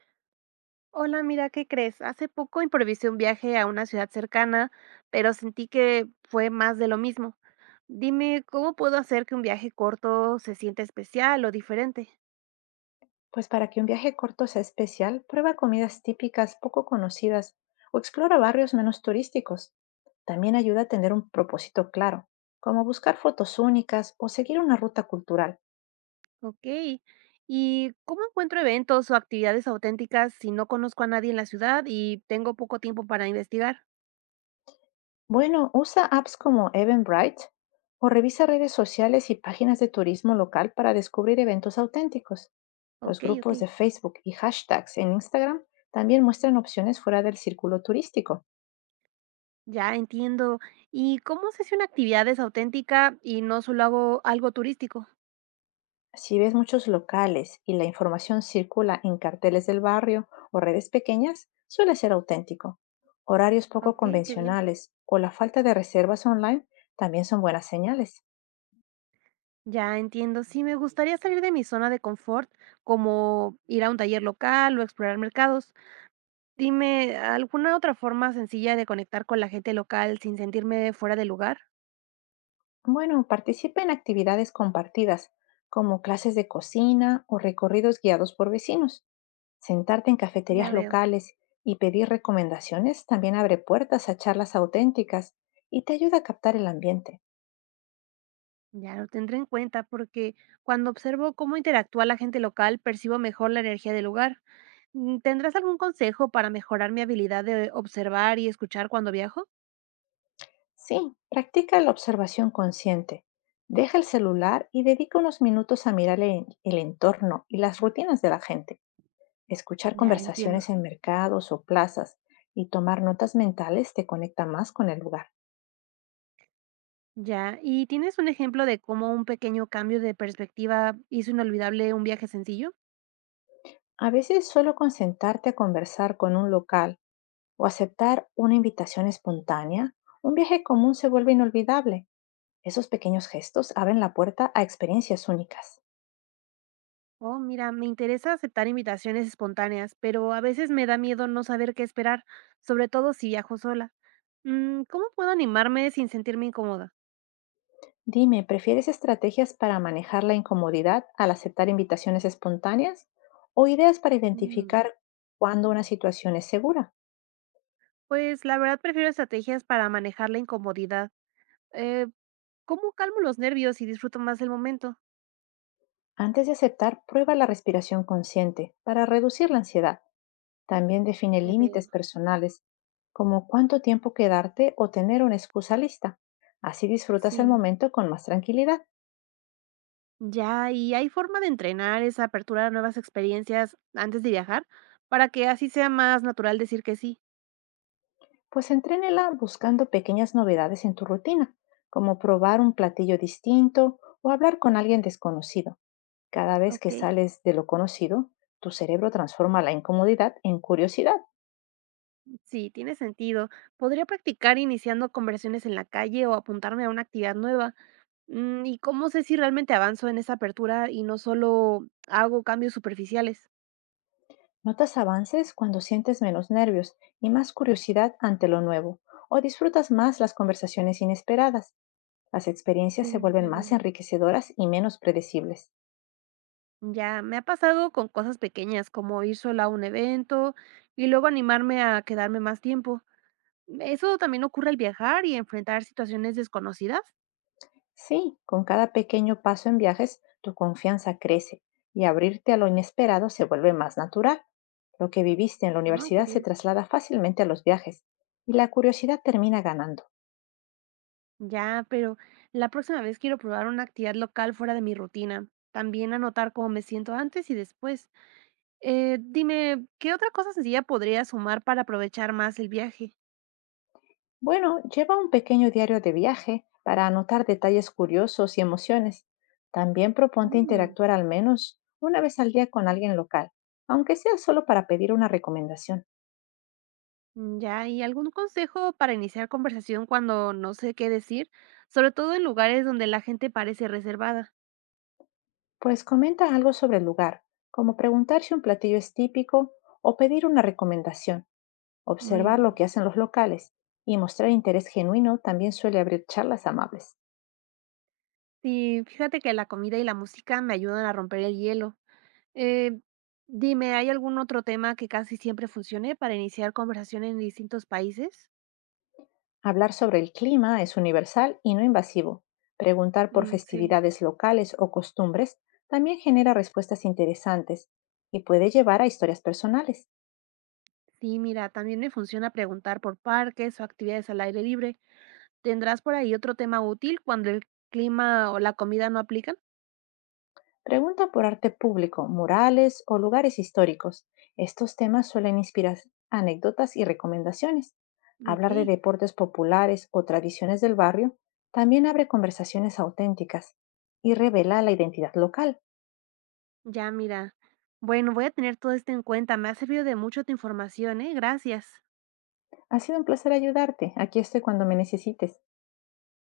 Hola, mira, ¿qué crees? Hace poco improvisé un viaje a una ciudad cercana, pero sentí que fue más de lo mismo. Dime, ¿cómo puedo hacer que un viaje corto se sienta especial o diferente? Pues para que un viaje corto sea especial, prueba comidas típicas poco conocidas o explora barrios menos turísticos. También ayuda a tener un propósito claro, como buscar fotos únicas o seguir una ruta cultural. Ok. ¿Y cómo encuentro eventos o actividades auténticas si no conozco a nadie en la ciudad y tengo poco tiempo para investigar? Bueno, usa apps como Eventbrite o revisa redes sociales y páginas de turismo local para descubrir eventos auténticos. Ok, Los ok. grupos de Facebook y hashtags en Instagram también muestran opciones fuera del círculo turístico. Ya entiendo. ¿Y cómo se hace una actividad es auténtica y no solo hago algo turístico? Si ves muchos locales y la información circula en carteles del barrio o redes pequeñas, suele ser auténtico. Horarios poco Ok, qué bien. convencionales o la falta de reservas online también son buenas señales. Ya entiendo. Sí, me gustaría salir de mi zona de confort, como ir a un taller local o explorar mercados. Dime, ¿alguna otra forma sencilla de conectar con la gente local sin sentirme fuera de lugar? Bueno, participa en actividades compartidas, como clases de cocina o recorridos guiados por vecinos. Sentarte en Ya cafeterías veo. locales y pedir recomendaciones también abre puertas a charlas auténticas y te ayuda a captar el ambiente. Ya lo tendré en cuenta porque cuando observo cómo interactúa la gente local, percibo mejor la energía del lugar. ¿Tendrás algún consejo para mejorar mi habilidad de observar y escuchar cuando viajo? Sí, practica la observación consciente. Deja el celular y dedica unos minutos a mirar el entorno y las rutinas de la gente. Escuchar Ya entiendo. conversaciones en mercados o plazas y tomar notas mentales te conecta más con el lugar. Ya. ¿Y tienes un ejemplo de cómo un pequeño cambio de perspectiva hizo inolvidable un viaje sencillo? A veces solo con sentarte a conversar con un local o aceptar una invitación espontánea, un viaje común se vuelve inolvidable. Esos pequeños gestos abren la puerta a experiencias únicas. Oh, mira, me interesa aceptar invitaciones espontáneas, pero a veces me da miedo no saber qué esperar, sobre todo si viajo sola. ¿Cómo puedo animarme sin sentirme incómoda? Dime, ¿prefieres estrategias para manejar la incomodidad al aceptar invitaciones espontáneas o ideas para identificar Mm, cuándo una situación es segura? pues la verdad prefiero estrategias para manejar la incomodidad. Eh, ¿Cómo calmo los nervios y disfruto más el momento? Antes de aceptar, prueba la respiración consciente para reducir la ansiedad. También define Ya veo. límites personales, como cuánto tiempo quedarte o tener una excusa lista. Así disfrutas el Sí. momento con más tranquilidad. Ya, ¿y hay forma de entrenar esa apertura a nuevas experiencias antes de viajar para que así sea más natural decir que sí? Pues entrénela buscando pequeñas novedades en tu rutina, como probar un platillo distinto o hablar con alguien desconocido. Cada vez Ok. que sales de lo conocido, tu cerebro transforma la incomodidad en curiosidad. Sí, tiene sentido. Podría practicar iniciando conversiones en la calle o apuntarme a una actividad nueva. ¿Y cómo sé si realmente avanzo en esa apertura y no solo hago cambios superficiales? Notas avances cuando sientes menos nervios y más curiosidad ante lo nuevo, o disfrutas más las conversaciones inesperadas. Las experiencias se Sí, vuelven ya más veo. enriquecedoras y menos predecibles. Ya, me ha pasado con cosas pequeñas como ir sola a un evento y luego animarme a quedarme más tiempo. ¿Eso también ocurre al viajar y enfrentar situaciones desconocidas? Sí, con cada pequeño paso en viajes, tu confianza crece y abrirte a lo inesperado se vuelve más natural. Lo que viviste en la Ah, qué universidad se bien. traslada fácilmente a los viajes y la curiosidad termina ganando. Ya, pero la próxima vez quiero probar una actividad local fuera de mi rutina. También anotar cómo me siento antes y después. Dime, ¿qué otra cosa sencilla podría sumar para aprovechar más el viaje? Bueno, lleva un pequeño diario de viaje para anotar detalles curiosos y emociones. También proponte Mm, interactuar al menos una vez al día con alguien local, aunque sea solo para pedir una recomendación. ya, ¿y algún consejo para iniciar conversación cuando no sé qué decir? Sobre todo en lugares donde la gente parece reservada. Pues comenta algo sobre el lugar, como preguntar si un platillo es típico o pedir una recomendación, Muy observar lo bien. que hacen los locales y mostrar interés genuino también suele abrir charlas amables. Sí, fíjate que la comida y la música me ayudan a romper el hielo. Eh, dime, ¿hay algún otro tema que casi siempre funcione para iniciar conversaciones en distintos países? Hablar sobre el clima es universal y no invasivo. Preguntar por Mm, sí. festividades locales o costumbres también genera respuestas interesantes y puede llevar a historias personales. Sí, mira, también me funciona preguntar por parques o actividades al aire libre. ¿Tendrás por ahí otro tema útil cuando el clima o la comida no aplican? Pregunta por arte público, murales o lugares históricos. Estos temas suelen inspirar anécdotas y recomendaciones. Ok, Hablar de deportes populares o tradiciones del barrio también abre conversaciones auténticas y revela la identidad local. ya mira. Bueno, voy a tener todo esto en cuenta. Me ha servido de mucho tu información, ¿eh? Gracias. Ha sido un placer ayudarte. Aquí estoy cuando me necesites.